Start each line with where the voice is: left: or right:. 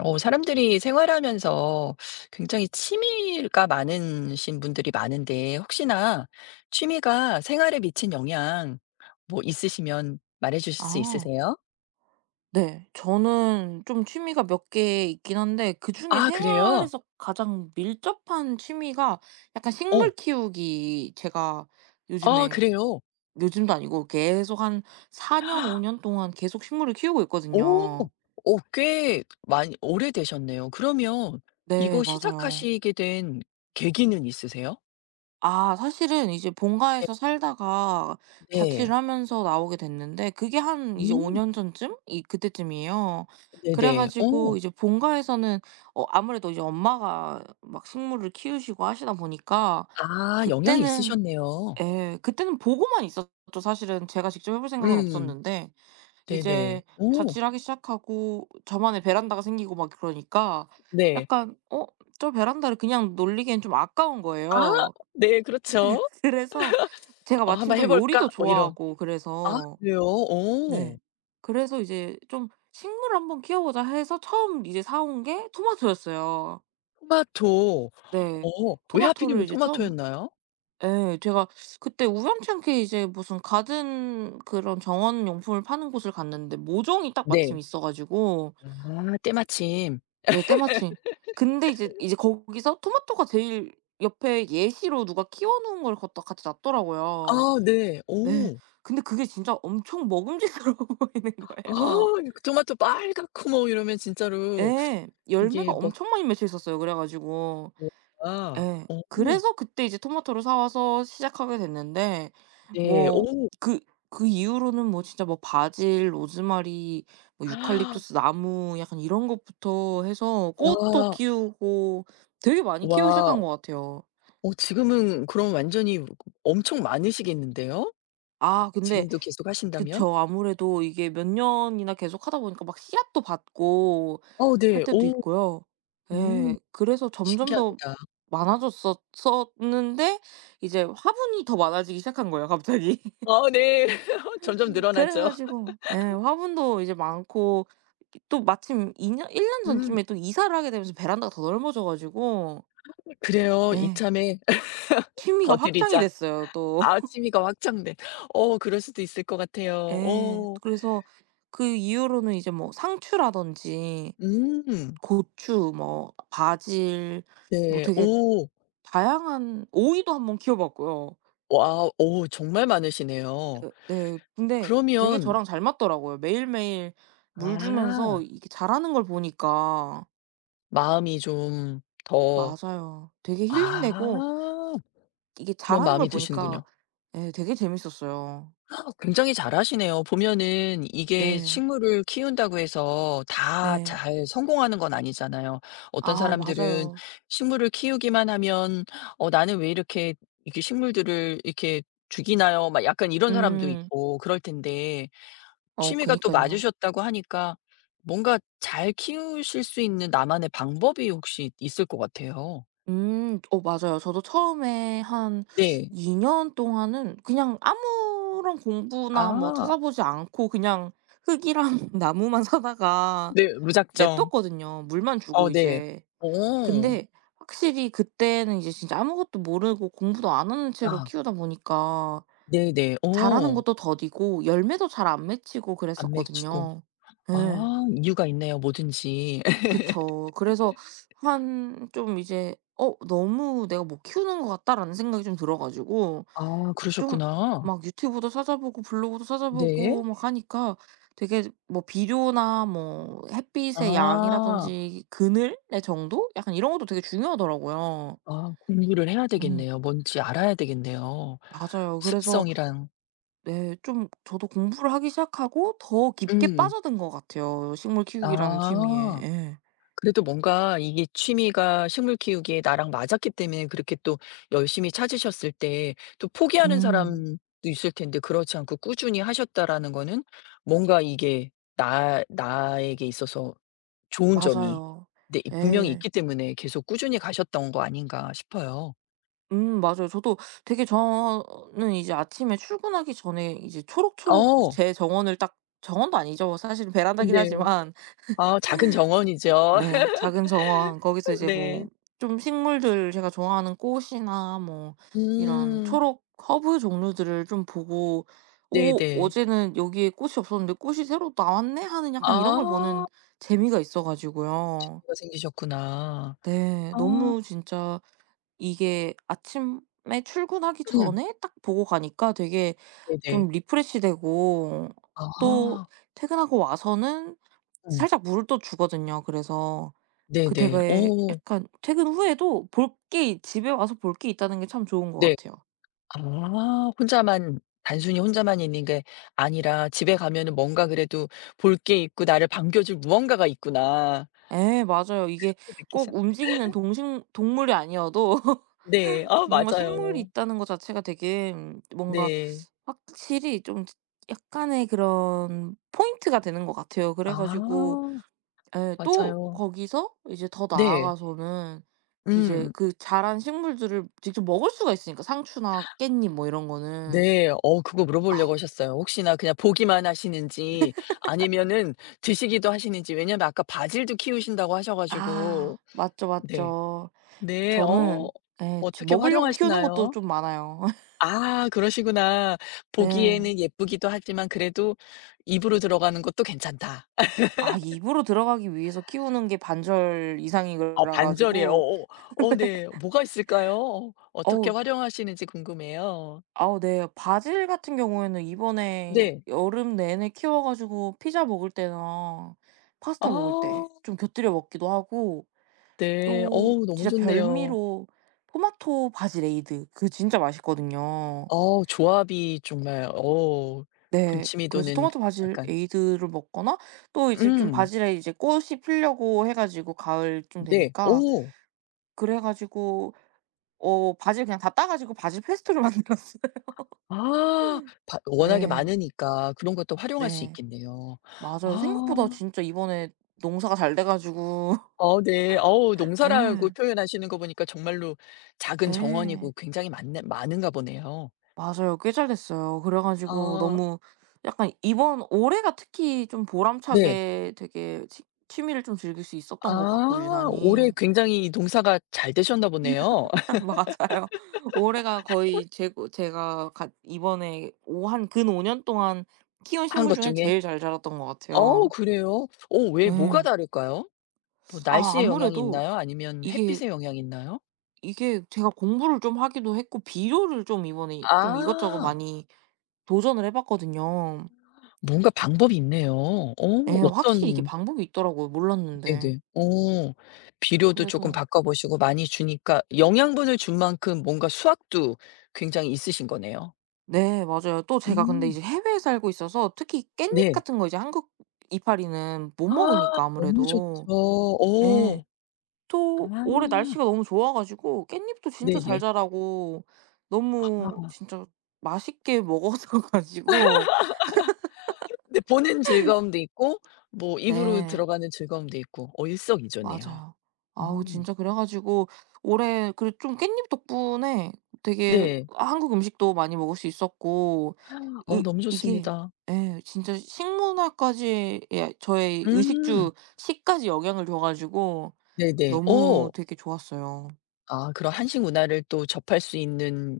left: 사람들이 생활하면서 굉장히 취미가 많으신 분들이 많은데, 혹시나 취미가 생활에 미친 영향 뭐 있으시면 말해 주실 수
right: 아
left: 있으세요?
right: 네. 저는 좀 취미가 몇 개 있긴 한데, 그중에
left: 아, 그래요?
right: 생활에서 가장 밀접한 취미가 약간
left: 어.
right: 식물 키우기. 제가
left: 아,
right: 요즘에
left: 그래요?
right: 요즘도 아니고 계속 한 4년 5년 동안 계속 식물을 키우고
left: 오,
right: 있거든요.
left: 오, 꽤 많이, 오래되셨네요. 그러면
right: 네,
left: 이거
right: 맞아요.
left: 시작하시게 된 계기는 있으세요?
right: 아, 사실은 이제
left: 네,
right: 본가에서 살다가
left: 네.
right: 자취를 하면서 나오게 됐는데, 그게 한 이제 5
left: 음,
right: 년 전쯤 이 그때쯤이에요. 그래
left: 네네. 오,
right: 가지고 이제 본가에서는 아무래도 이제 엄마가 막 식물을 키우시고 하시다 보니까,
left: 아, 영향이
right: 그때는
left: 있으셨네요.
right: 예 그때는 보고만 있었죠. 사실은 제가 직접 해볼 생각은
left: 음,
right: 없었는데,
left: 네네.
right: 이제
left: 오,
right: 자취를 하기 시작하고 저만의 베란다가 생기고 막 그러니까
left: 네.
right: 약간 저 베란다를 그냥 놀리기엔 좀 아까운
left: 아,
right: 거예요.
left: 네, 그렇죠.
right: 그래서 제가
left: "어
right: 마침
left: 한번 해
right: 또
left: 볼까?"
right: 요리도
left: 뭐 이런.
right: 좋아하고.
left: 아,
right: 그래서
left: 그래요? 어.
right: 네. 그래서 이제 좀 '식물을 한번 키워보자.' 해서 처음 이제 사온 게 토마토였어요.
left: 토마토.
right: 네.
left: 어 왜
right: 토마토를
left: 하필이면
right: 이제 처음.
left: 토마토였나요?
right: 예. 제가 그때 우연찮게 이제 무슨 가든, 그런 정원 용품을 파는 곳을 갔는데 모종이 딱
left: 네.
right: 마침 있어 가지고.
left: 아, 때마침.
right: 네, 때마침. 근데 이제 거기서 토마토가 제일 옆에 예시로 누가 키워 놓은 걸 갖다 같이 놨더라고요.
left: 아, 네. 어.
right: 네. 근데 그게 진짜 엄청 먹음직스러워 보이는
left: 아,
right: 거예요.
left: 그 토마토 빨갛고 뭐 이러면 진짜로
right: 예. 열매가
left: 이게 막
right: 엄청 많이 맺혀 있었어요, 그래 가지고.
left: 뭔가
right: 예. 그래서 그때 이제 토마토를 사 와서 시작하게 됐는데,
left: 네.
right: 뭐
left: 어.
right: 그 그 이후로는 뭐 진짜 뭐 바질, 로즈마리, 뭐
left: 아.
right: 유칼립투스 나무 약간 이런 것부터 해서 꽃도 키우고 되게 많이 키우기
left: 와.
right: 시작한 것 같아요.
left: 지금은 그럼 완전히 엄청 많으시겠는데요?
right: 아, 근데
left: 지금도 계속 하신다면?
right: 그쵸. 아무래도 이게 몇 년이나 계속하다 보니까 막 씨앗도 받고
left: 어,
right: 할
left: 네.
right: 때도
left: 어.
right: 있고요.
left: 음.
right: 예. 그래서 점점 더
left: 신기합니다.
right: 많아졌었었는데, 이제 화분이 더 많아지기 시작한 거예요 갑자기.
left: 어, 네. 점점
right: 그래
left: 늘어나죠.
right: 가지고, 예, 화분도 이제 많고. 또 마침 2 년 1 년
left: 음.
right: 전쯤에 또 이사를 하게 되면서 베란다가 더 넓어져 가지고,
left: 그래요.
right: 예,
left: 이참에
right: 취미가
left: 더
right: 확장이
left: 드리자.
right: 됐어요 또.
left: 아, 취미가 확장된. 그럴 수도 있을 것 같아요.
right: 예.
left: 어.
right: 그래서 그 이후로는 이제 뭐 상추라든지
left: 음.
right: 고추, 뭐 바질, 뭐
left: 네.
right: 되게
left: 오.
right: 다양한. 오이도 한번 키워 봤고요.
left: 와, 오, 정말 많으시네요.
right: 예, 네. 근데 되게
left: 그러면
right: 저랑 잘 맞더라고요. 매일매일 물
left: 아,
right: 주면서 이게 자라는 걸 보니까.
left: 마음이 좀 더
right: 맞아요. 되게 힐링되고,
left: 아,
right: 이게
left: 그런
right: 자라는 걸
left: 마음이
right: 보니까
left: 드시는군요.
right: 예 되게 재밌었어요.
left: 아, 굉장히 잘하시네요. 보면은 이게
right: 네.
left: 식물을 키운다고 해서 다
right: 네.
left: 잘 성공하는 건 아니잖아요. 어떤
right: 아,
left: 사람들은
right: 맞아요.
left: 식물을 키우기만 하면 '어 나는 왜 이렇게 이렇게 식물들을 이렇게 죽이나요?' 막 약간 이런 사람도
right: 음.
left: 있고 그럴 텐데 취미가 또
right: 그니깐요.
left: 맞으셨다고 하니까 뭔가 잘 키우실 수 있는 나만의 방법이 혹시 있을 것 같아요.
right: 음. 어, 맞아요. 저도 처음에 한
left: 네.
right: 2년 동안은 그냥 아무런 공부나 뭐
left: 아.
right: 찾아보지 않고, 그냥 흙이랑 나무만 사다가
left: 네. 무작정.
right: 냅뒀거든요, 물만
left: 어,
right: 주고
left: 네.
right: 이제.
left: 오,
right: 근데 확실히 그때는 이제 진짜 아무것도 모르고 공부도 안 하는 채로
left: 아.
right: 키우다 보니까
left: 네네.
right: 자라는
left: 어.
right: 것도 더디고 열매도 잘 안 맺히고
left: 안 맺히고.
right: 그랬었거든요. 예.
left: 아, 이유가 있네요, 뭐든지.
right: 그쵸. 그래서 한 좀 이제 '어 너무 내가 못 키우는 것 같다.'라는 생각이 좀 들어 가지고,
left: 아,
right: 좀
left: 그러셨구나.
right: 막 유튜브도 찾아보고 블로그도
left: 네.
right: 찾아보고 막 하니까 되게 뭐 비료나 뭐 햇빛의
left: 아.
right: 양이라든지 그늘의 정도? 약간 이런 것도 되게 중요하더라고요.
left: 아, 공부를 해야
right: 음.
left: 되겠네요. 뭔지 알아야 되겠네요.
right: 맞아요. 그래서
left: 습성이랑
right: 네, 좀 저도 공부를 하기 시작하고 더 깊게
left: 음.
right: 빠져든 것 같아요, 식물 키우기라는 취미에.
left: 아.
right: 예.
left: 그래도 뭔가 이게 취미가 식물 키우기에 나랑 맞았기 때문에 그렇게 또 열심히 찾으셨을 때 또 포기하는
right: 음.
left: 사람도 있을 텐데 그렇지 않고 꾸준히 하셨다라는 거는 뭔가 이게 나 나에게 있어서 좋은 점이,
right: 맞아요.
left: 네, 분명히
right: 예.
left: 있기 때문에 계속 꾸준히 가셨던 거 아닌가 싶어요.
right: 음, 맞아요. 저도 되게. 저는 이제 아침에 출근하기 전에 이제 초록초록
left: 어.
right: 제 정원을 딱. 정원도 아니죠, 사실 베란다긴
left: 네.
right: 하지만.
left: 아, 작은 정원이죠.
right: 네, 작은 정원. 거기서 이제
left: 네.
right: 뭐 좀 식물들, 제가 좋아하는 꽃이나 뭐 이런
left: 음.
right: 초록 허브 종류들을 좀 보고 '오,
left: 네네.
right: 어제는 여기에 꽃이 없었는데 꽃이 새로 나왔네.' 하는 약간
left: 아,
right: 이런 걸 보는 재미가 있어 가지고요.
left: 가 생기셨구나.
right: 네.
left: 아.
right: 너무 진짜. 이게 아침에 출근하기
left: 음.
right: 전에 딱 보고 가니까 되게
left: 네네.
right: 좀 리프레시되고, 또
left: 아.
right: 퇴근하고 와서는
left: 음.
right: 살짝 물을 또 주거든요. 그래서 그
left: 네네.
right: 되게
left: 어,
right: 약간, 퇴근 후에도 볼 게, 집에 와서 볼 게 있다는 게 참 좋은 것
left: 네.
right: 같아요.
left: 아, 혼자만 단순히 혼자만 있는 게 아니라 집에 가면은 뭔가 그래도 볼 게 있고 나를 반겨줄 무언가가 있구나.
right: 예, 맞아요. 이게
left: 그렇게
right: 꼭
left: 느끼셨
right: 움직이는 동식 동물이 아니어도
left: 네. 아,
right: 뭔가 식물이
left: 맞아요.
right: 있다는 것 자체가 되게, 음, 뭔가
left: 네.
right: 확실히 좀 약간의 그런 포인트가 되는 것 같아요. 그래 가지고,
left: 아,
right: 예. 또
left: 맞아요.
right: 거기서 이제 더
left: 네.
right: 나아가서는 이제
left: 음.
right: 그 자란 식물들을 직접 먹을 수가 있으니까, 상추나 깻잎 뭐 이런 거는.
left: 네. 그거
right: 아.
left: 물어보려고 하셨어요. 혹시나 그냥 보기만 하시는지 아니면은 드시기도 하시는지. 왜냐면 아까 바질도 키우신다고 하셔 가지고
right: 아, 맞죠,
left: 네.
right: 맞죠.
left: 네.
right: 저는, 예, 지
left: 어떻게
right: 먹으려고 키우는 것도
left: 활용하시나요?
right: 좀 많아요.
left: 아, 그러시구나.
right: 네.
left: 보기에는 예쁘기도 하지만 그래도 입으로 들어가는 것도 괜찮다.
right: 아, 입으로 들어가기 위해서 키우는 게 반절 이상이
left: 어,
right: 그래
left: 반절이에요.
right: 가지고.
left: 어어. 어, 어, 네. 뭐가 있을까요? 어떻게
right: 어우.
left: 활용하시는지 궁금해요.
right: 아우, 네. 바질 같은 경우에는 이번에
left: 네.
right: 여름 내내 키워 가지고 피자 먹을 때나 파스타 먹을 때
left: 아,
right: 좀 곁들여 먹기도 하고,
left: 네.
right: 또
left: 어우, 너무
right: 진짜
left: 좋네요.
right: 별미로 토마토 바질 에이드, 그 진짜 맛있거든요.
left: 조합이 정말
right: 네.
left: 군침이
right: 그래서
left: 도는
right: 토마토 바질
left: 약간
right: 에이드를 먹거나, 또 이제 좀
left: 음,
right: 바질에 이제 꽃이 피려고 해 가지고, 가을쯤
left: 네.
right: 되니까,
left: 오,
right: 그래 가지고 바질 그냥 다 따 가지고 바질 페스토를 만들었어요.
left: 아, 바 워낙에
right: 네.
left: 많으니까 그런 것도 활용할 수
right: 네.
left: 있겠네요.
right: 맞아요. 생각보다
left: 아.
right: 진짜 이번에 농사가 잘 돼 가지고.
left: 어, 네. 어우, 농사라고
right: 예.
left: 표현하시는 거 보니까 정말로 작은
right: 예.
left: 정원이고 굉장히 많네 많은가 보네요.
right: 맞아요. 꽤 잘 됐어요. 그래 가지고
left: 아,
right: 너무 약간 이번 올해가 특히 좀
left: 네.
right: 보람차게 되게 취, 취미를 좀 즐길 수 있었던 것 같고
left: 아, 올해
right: 유난히.
left: 굉장히 이 농사가 잘 되셨나 보네요.
right: 맞아요. 올해가 거의 제고 제가 갓 이번에 오 한 근 5년 동안 키운
left: 한
right: 식물
left: 것
right: 중에
left: 중에.
right: 제일 잘 자랐던 것
left: 어,
right: 같아요.
left: 그래요? 왜 뭐가
right: 네.
left: 다를까요? 뭐
right: 아,
left: 날씨에 영향이
right: 아무래도
left: 있나요? 아니면
right: 이게,
left: 햇빛에 영향이 있나요?
right: 이게 제가 공부를 좀 하기도 했고, 비료를 좀 이번에 좀 이것저것
left: 아,
right: 많이 도전을 해 봤거든요.
left: 뭔가 방법이 있네요.
right: 예. 확실히 이게
left: 어떤.
right: 방법이 있더라고요, 몰랐는데.
left: 네네. 비료도 조금
right: 그래서
left: 바꿔 보시고 많이 주니까 영양분을 준 만큼 뭔가 수확도 굉장히 있으신 거네요.
right: 네, 맞아요. 또 제가 근데
left: 음,
right: 이제 해외에 살고 있어서, 특히 깻잎
left: 네.
right: 같은 거 이제 한국 이파리는 못
left: 아,
right: 먹으니까
left: 너무 좋죠.
right: 아무래도. 예.
left: 오, 아,
right: 또 올해 날씨가 너무 좋아 가지고 깻잎도 진짜 잘
left: 네네.
right: 자라고 너무
left: 아,
right: 진짜 맛있게 먹어서 가지고.
left: 네, 보는 즐거움도 있고 뭐 입으로
right: 네,
left: 들어가는 즐거움도 있고 일석이조네요.
right: 맞아요. 아우,
left: 음.
right: 진짜. 그래 가지고 올해, 그리고 좀 깻잎 덕분에 되게
left: 네.
right: 한국 음식도 많이 먹을 수 있었고. 으
left: 너무
right: 이게,
left: 좋습니다.
right: 예 진짜, 식문화까지, 예, 저의
left: 음.
right: 의식주, 식까지 영향을 줘 가지고
left: 네네.
right: 너무
left: 어.
right: 되게 좋았어요.
left: 아, 그런 한식 문화를 또 접할 수 있는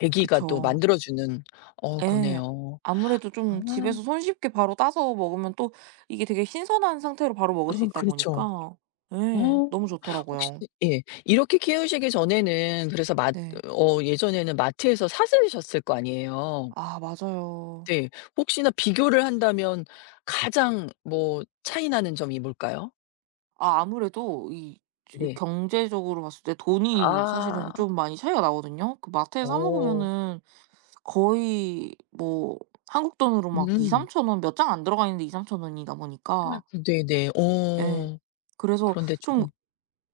left: 계기가 또
right: 그쵸.
left: 만들어 주는
right: 예.
left: 거네요.
right: 아무래도
left: 아.
right: 좀 집에서 손쉽게 바로 따서 먹으면, 또 이게 되게 신선한 상태로 바로
left: 아,
right: 먹을 수 있다
left: 그렇죠.
right: 보니까
left: 어.
right: 예 너무
left: 혹시.
right: 좋더라고요.
left: 예. 이렇게 키우시기 전에는 그래서 마
right: 네.
left: 어 예전에는 마트에서 사시셨을 거 아니에요.
right: 아, 맞아요.
left: 네. 혹시나 비교를 한다면 가장 뭐 차이 나는 점이 뭘까요?
right: 아, 아무래도 이
left: 네.
right: 경제적으로 봤을 때 돈이 사실은
left: 아.
right: 좀 많이 차이가 나거든요. 그 마트에 사
left: 어.
right: 먹으면은 거의 뭐 한국 돈으로 막2삼
left: 음.
right: 0 0 0원 몇 장 안 들어가 있는데, 2삼0 0 0 원이다 보니까.
left: 네네.
right: 예. 그래서
left: 그런데
right: 좀
left: 조금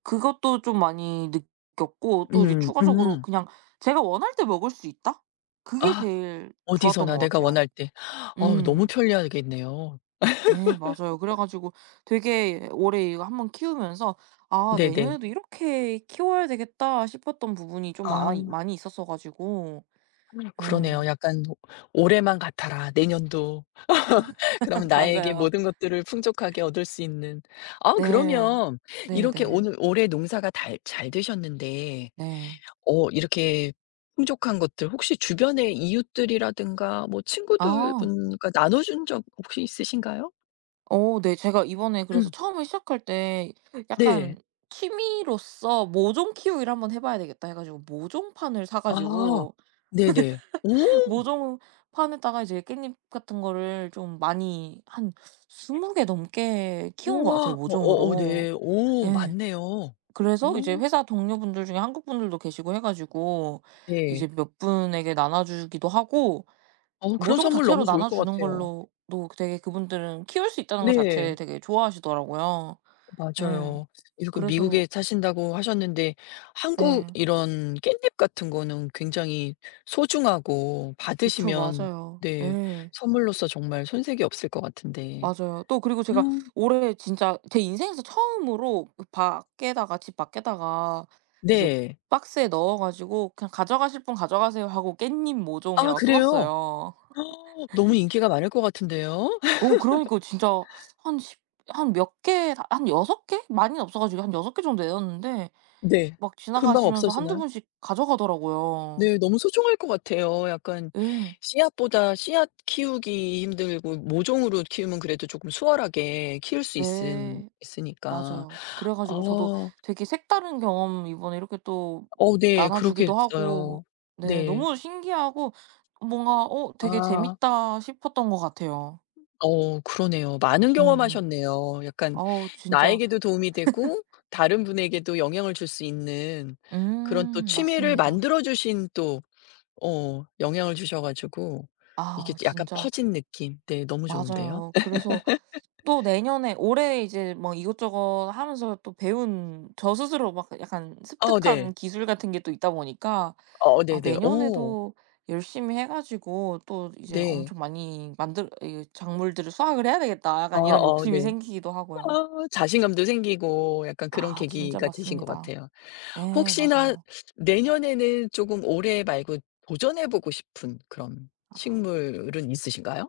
right: 그것도 좀 많이 느꼈고, 또 이제
left: 음,
right: 추가적으로 그냥 제가 원할 때 먹을 수 있다? 그게
left: 아,
right: 제일 좋았던
left: 어디서나
right: 것
left: 내가
right: 같아요.
left: 원할 때. 어우, 너무
right: 음.
left: 편리하겠네요.
right: 예, 맞아요. 그래 가지고 되게 올해 이거 한번 키우면서 '아,
left: 네네.
right: 내년에도 이렇게 키워야 되겠다.' 싶었던 부분이 좀 많이
left: 아,
right: 많이 있었어 가지고. 예.
left: 그러네요. 약간 '올해만 같아라. 내년도.' 그러면 나에게
right: 맞아요.
left: 모든 것들을 풍족하게 얻을 수 있는. 아,
right: 네.
left: 그러면 이렇게
right: 네네.
left: 오늘 올해 농사가 달 잘 되셨는데
right: 네.
left: 이렇게 풍족한 것들 혹시 주변의 이웃들이라든가 뭐 친구들
right: 아.
left: 분과 나눠준 적 혹시 있으신가요?
right: 어, 네. 제가 이번에 그래서
left: 음.
right: 처음에 시작할 때
left: 네.
right: 약간 '취미로서 모종 키우기를 한번 해 봐야 되겠다.' 해 가지고 모종판을 사
left: 아.
right: 가지고
left: 네네. 오.
right: 모종판에다가 이제 깻잎 같은 거를 좀 많이 한 20개 넘게 키운 것
left: 우와.
right: 같아요
left: 어, 어어,
right: 모종으로.
left: 네. 오,
right: 예.
left: 맞네요.
right: 그래서 이제
left: 어,
right: 회사 동료분들 중에 한국 분들도 계시고 해 가지고 이제
left: 네.
right: 몇 분에게 나눠 주기도 하고,
left: 그런
right: 모종
left: 선물
right: 자체로
left: 너무 좋을 것
right: 나눠주는
left: 같아요.
right: 걸로도 되게 그분들은 키울 수 있다는 거 자체
left: 네.
right: 되게 좋아하시더라고요. 예.
left: 맞아요. 이렇게
right: 그래서
left: 미국에 사신다고 하셨는데 한국
right: 네.
left: 이런 깻잎 같은 거는 굉장히 소중하고
right: 그쵸.
left: 받으시면
right: 맞아요.
left: 네,
right: 예.
left: 선물로서 정말 손색이 없을 것 같은데.
right: 맞아요. 또 그리고 제가
left: 음.
right: 올해 진짜 제 인생에서 처음으로 그 밖에다가, 집 밖에다가 이제
left: 네.
right: 박스에 넣어 가지고 "그냥 가져가실 분 가져가세요." 하고 "깻잎
left: 아,
right: 모종"이라고 써
left: 그래요?
right: 놨어요.
left: 너무 인기가 많을 것 같은데요?
right: 어 그러니까 진짜 한 십 한 몇 개, 한 여섯 개? 많이는 없어 가지고 한 여섯 개 정도 내놨는데
left: 네.
right: 막
left: 금방
right: 지나가시면서 한두
left: 없어지나요?
right: 분씩 가져가더라고요.
left: 네. 너무 소중할 것 같아요. 약간
right: 예.
left: 씨앗보다 씨앗 키우기 힘들고 모종으로 키우면 그래도 조금 수월하게 키울 수 있은
right: 네.
left: 있으니까.
right: 맞아요. 그래 가지고 저도
left: 아.
right: 되게 색다른 경험 이번에 이렇게 또
left: 어, 네.
right: 나눠 주기도 하고.
left: 그러겠어요.
right: 네,
left: 네.
right: 너무 신기하고 뭔가 '어, 되게
left: 아.
right: 재밌다.' 싶었던 것 같아요.
left: 그러네요. 많은
right: 음음.
left: 경험하셨네요. 약간
right: 어우, 진짜.
left: 나에게도 도움이 되고 다른 분에게도 영향을 줄 수 있는 그런 또
right: 음,
left: 취미를
right: 맞습니다.
left: 만들어 주신 또 영향을 주셔 가지고 이게
right: 아,
left: 약간
right: 진짜
left: 퍼진 느낌. 네. 너무 좋은데요.
right: 맞아요. 그래서 또 내년에, 올해 이제 뭐 이것저것 하면서 또 배운, 저 스스로 막 약간
left: 어, 네.
right: 습득한 기술 같은 게 또 있다 보니까
left: 어,
right: 아
left: 네네. 어,
right: 내년에도 열심히 해 가지고 또 이제
left: 네.
right: 엄청 많이 만들 이 '작물들을 수확을 해야 되겠다.'
left: 아,
right: 약간 이런
left: 어,
right: 욕심이
left: 네.
right: 생기기도 하고요.
left: 아, 자신감도 생기고 약간 그런
right: 아 진짜
left: 계기가 되신 것
right: 맞습니다.
left: 같아요.
right: 네,
left: 혹시나
right: 맞아요.
left: 내년에는 조금 올해 말고 도전해 보고 싶은 그런
right: 아.
left: 식물은 있으신가요?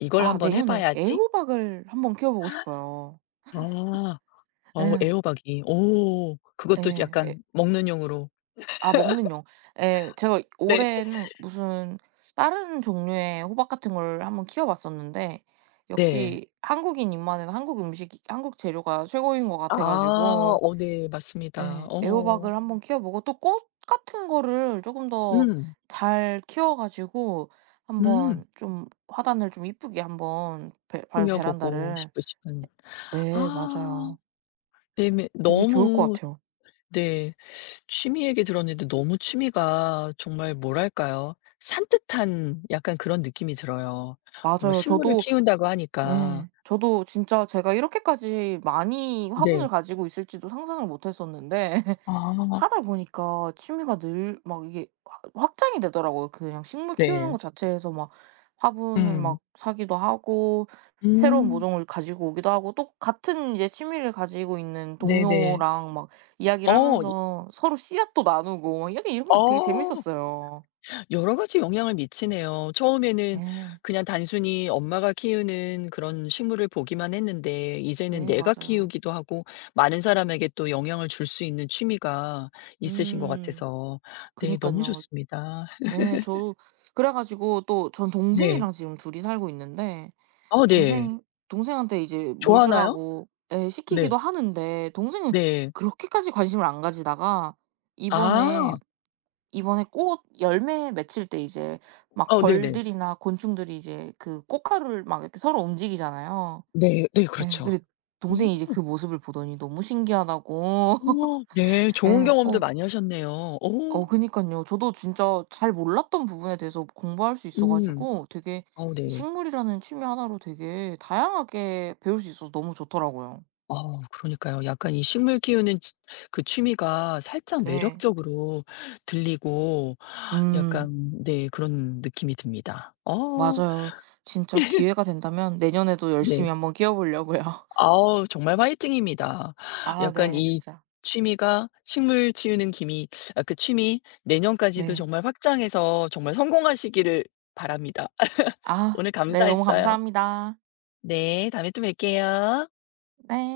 left: '이걸
right: 아,
left: 한번 해
right: 내년에
left: 봐야지.'
right: 애호박을 한번 키워 보고 싶어요.
left: 아. 어,
right: 예.
left: 애호박이. 오.
right: 예.
left: 그것도
right: 예.
left: 약간 먹는 용으로.
right: 아, 먹는 용. 예. 제가
left: 네.
right: 올해는 무슨 다른 종류의 호박 같은 걸 한번 키워 봤었는데,
left: 네.
right: 역시 한국인 입맛에는 한국 음식, 한국 재료가 최고인 것
left: 아,
right: 같아 가지고.
left: 어, 네. 맞습니다.
right: 네.
left: 어.
right: 애호박을 한번 키워보고, 또 꽃 같은 거를 조금 더
left: 음.
right: 잘 키워 가지고
left: 음.
right: 한번 좀 화단을 좀 이쁘게 한번 베 발
left: 꾸며 보고
right: 베란다를.
left: 싶으시군.
right: 네,
left: 아.
right: 맞아요.
left: 네네.
right: 되게 좋을 것
left: 너무.
right: 같아요.
left: 네. 취미 얘기 들었는데 너무 취미가 정말 뭐랄까요? 산뜻한 약간 그런 느낌이 들어요. 뭔가
right: 맞아요.
left: 식물을
right: 저도.
left: 키운다고 하니까.
right: 예. 저도 진짜, 제가 이렇게까지 많이 화분을
left: 네.
right: 가지고 있을지도 상상을 못 했었는데
left: 아,
right: 하다 보니까 취미가 늘 막 이게 확 확장이 되더라고요. 그냥 식물 키우는
left: 네.
right: 것 자체에서 막 화분을
left: 음.
right: 막 사기도 하고, 새로운
left: 음.
right: 모종을 가지고 오기도 하고, 또 같은 이제 취미를 가지고 있는
left: 네네.
right: 동료랑 막 이야기를
left: 어. 이
right: 하면서 서로 씨앗도 나누고 막, 약간 이런 거 되게
left: 어.
right: 재밌었어요.
left: 여러 가지 영향을 미치네요. 처음에는
right: 네,
left: 그냥 단순히 엄마가 키우는 그런 식물을 보기만 했는데 이제는
right: 네,
left: 내가
right: 맞아요.
left: 키우기도 하고 많은 사람에게 또 영향을 줄 수 있는 취미가 있으신 것
right: 음.
left: 같아서,
right: 그니
left: 네,
right: 까
left: 너무
right: 요
left: 좋습니다.
right: 예. 그래 가지고, 또 전
left: 네.
right: 동생이랑 지금 둘이 살고 있는데,
left: 어, 네.
right: 동생 동생한테 이제 물
left: 좋아하나요?
right: 주라고 예
left: 네.
right: 시키기도 하는데, 동생은
left: 네.
right: 그렇게까지 관심을 안 가지다가 이번에
left: 아.
right: 꽃 열매 맺힐 때 이제 막
left: 어, 네네. 네.
right: 벌들이나 곤충들이 이제 그 꽃가루를 막 이렇게 서로 움직이잖아요.
left: 네, 네,
right: 예.
left: 그렇죠.
right: 근데 동생이 이제 그 모습을 보더니 너무 신기하다고.
left: 오, 네. 좋은
right: 예.
left: 경험도 많이 하셨네요. 오.
right: 그니깐요. 저도 진짜 잘 몰랐던 부분에 대해서 공부할 수 있어
left: 음.
right: 가지고, 되게
left: 어,
right: 이
left: 네.
right: 식물이라는 취미 하나로 되게 다양하게 배울 수 있어서 너무 좋더라고요.
left: 그러니까요. 약간 이 식물 키우는 치 그 취미가 살짝
right: 네.
left: 매력적으로 들리고
right: 음,
left: 약간, 네, 그런 느낌이 듭니다.
right: 맞아요. 진짜 기회가 된다면 내년에도 열심히
left: 네.
right: 한번 키워 보려고요.
left: 아우, 정말 화이팅입니다.
right: 아,
left: 약간
right: 네,
left: 이
right: 진짜.
left: 취미가 식물 키우는 기미 아, 그 취미 내년까지도
right: 네.
left: 정말 확장해서 정말 성공하시기를 바랍니다.
right: 아,
left: 오늘
right: 네, 너무
left: 감사했어요.
right: 감사합니다.
left: 네. 다음에 또 뵐게요.
right: 네.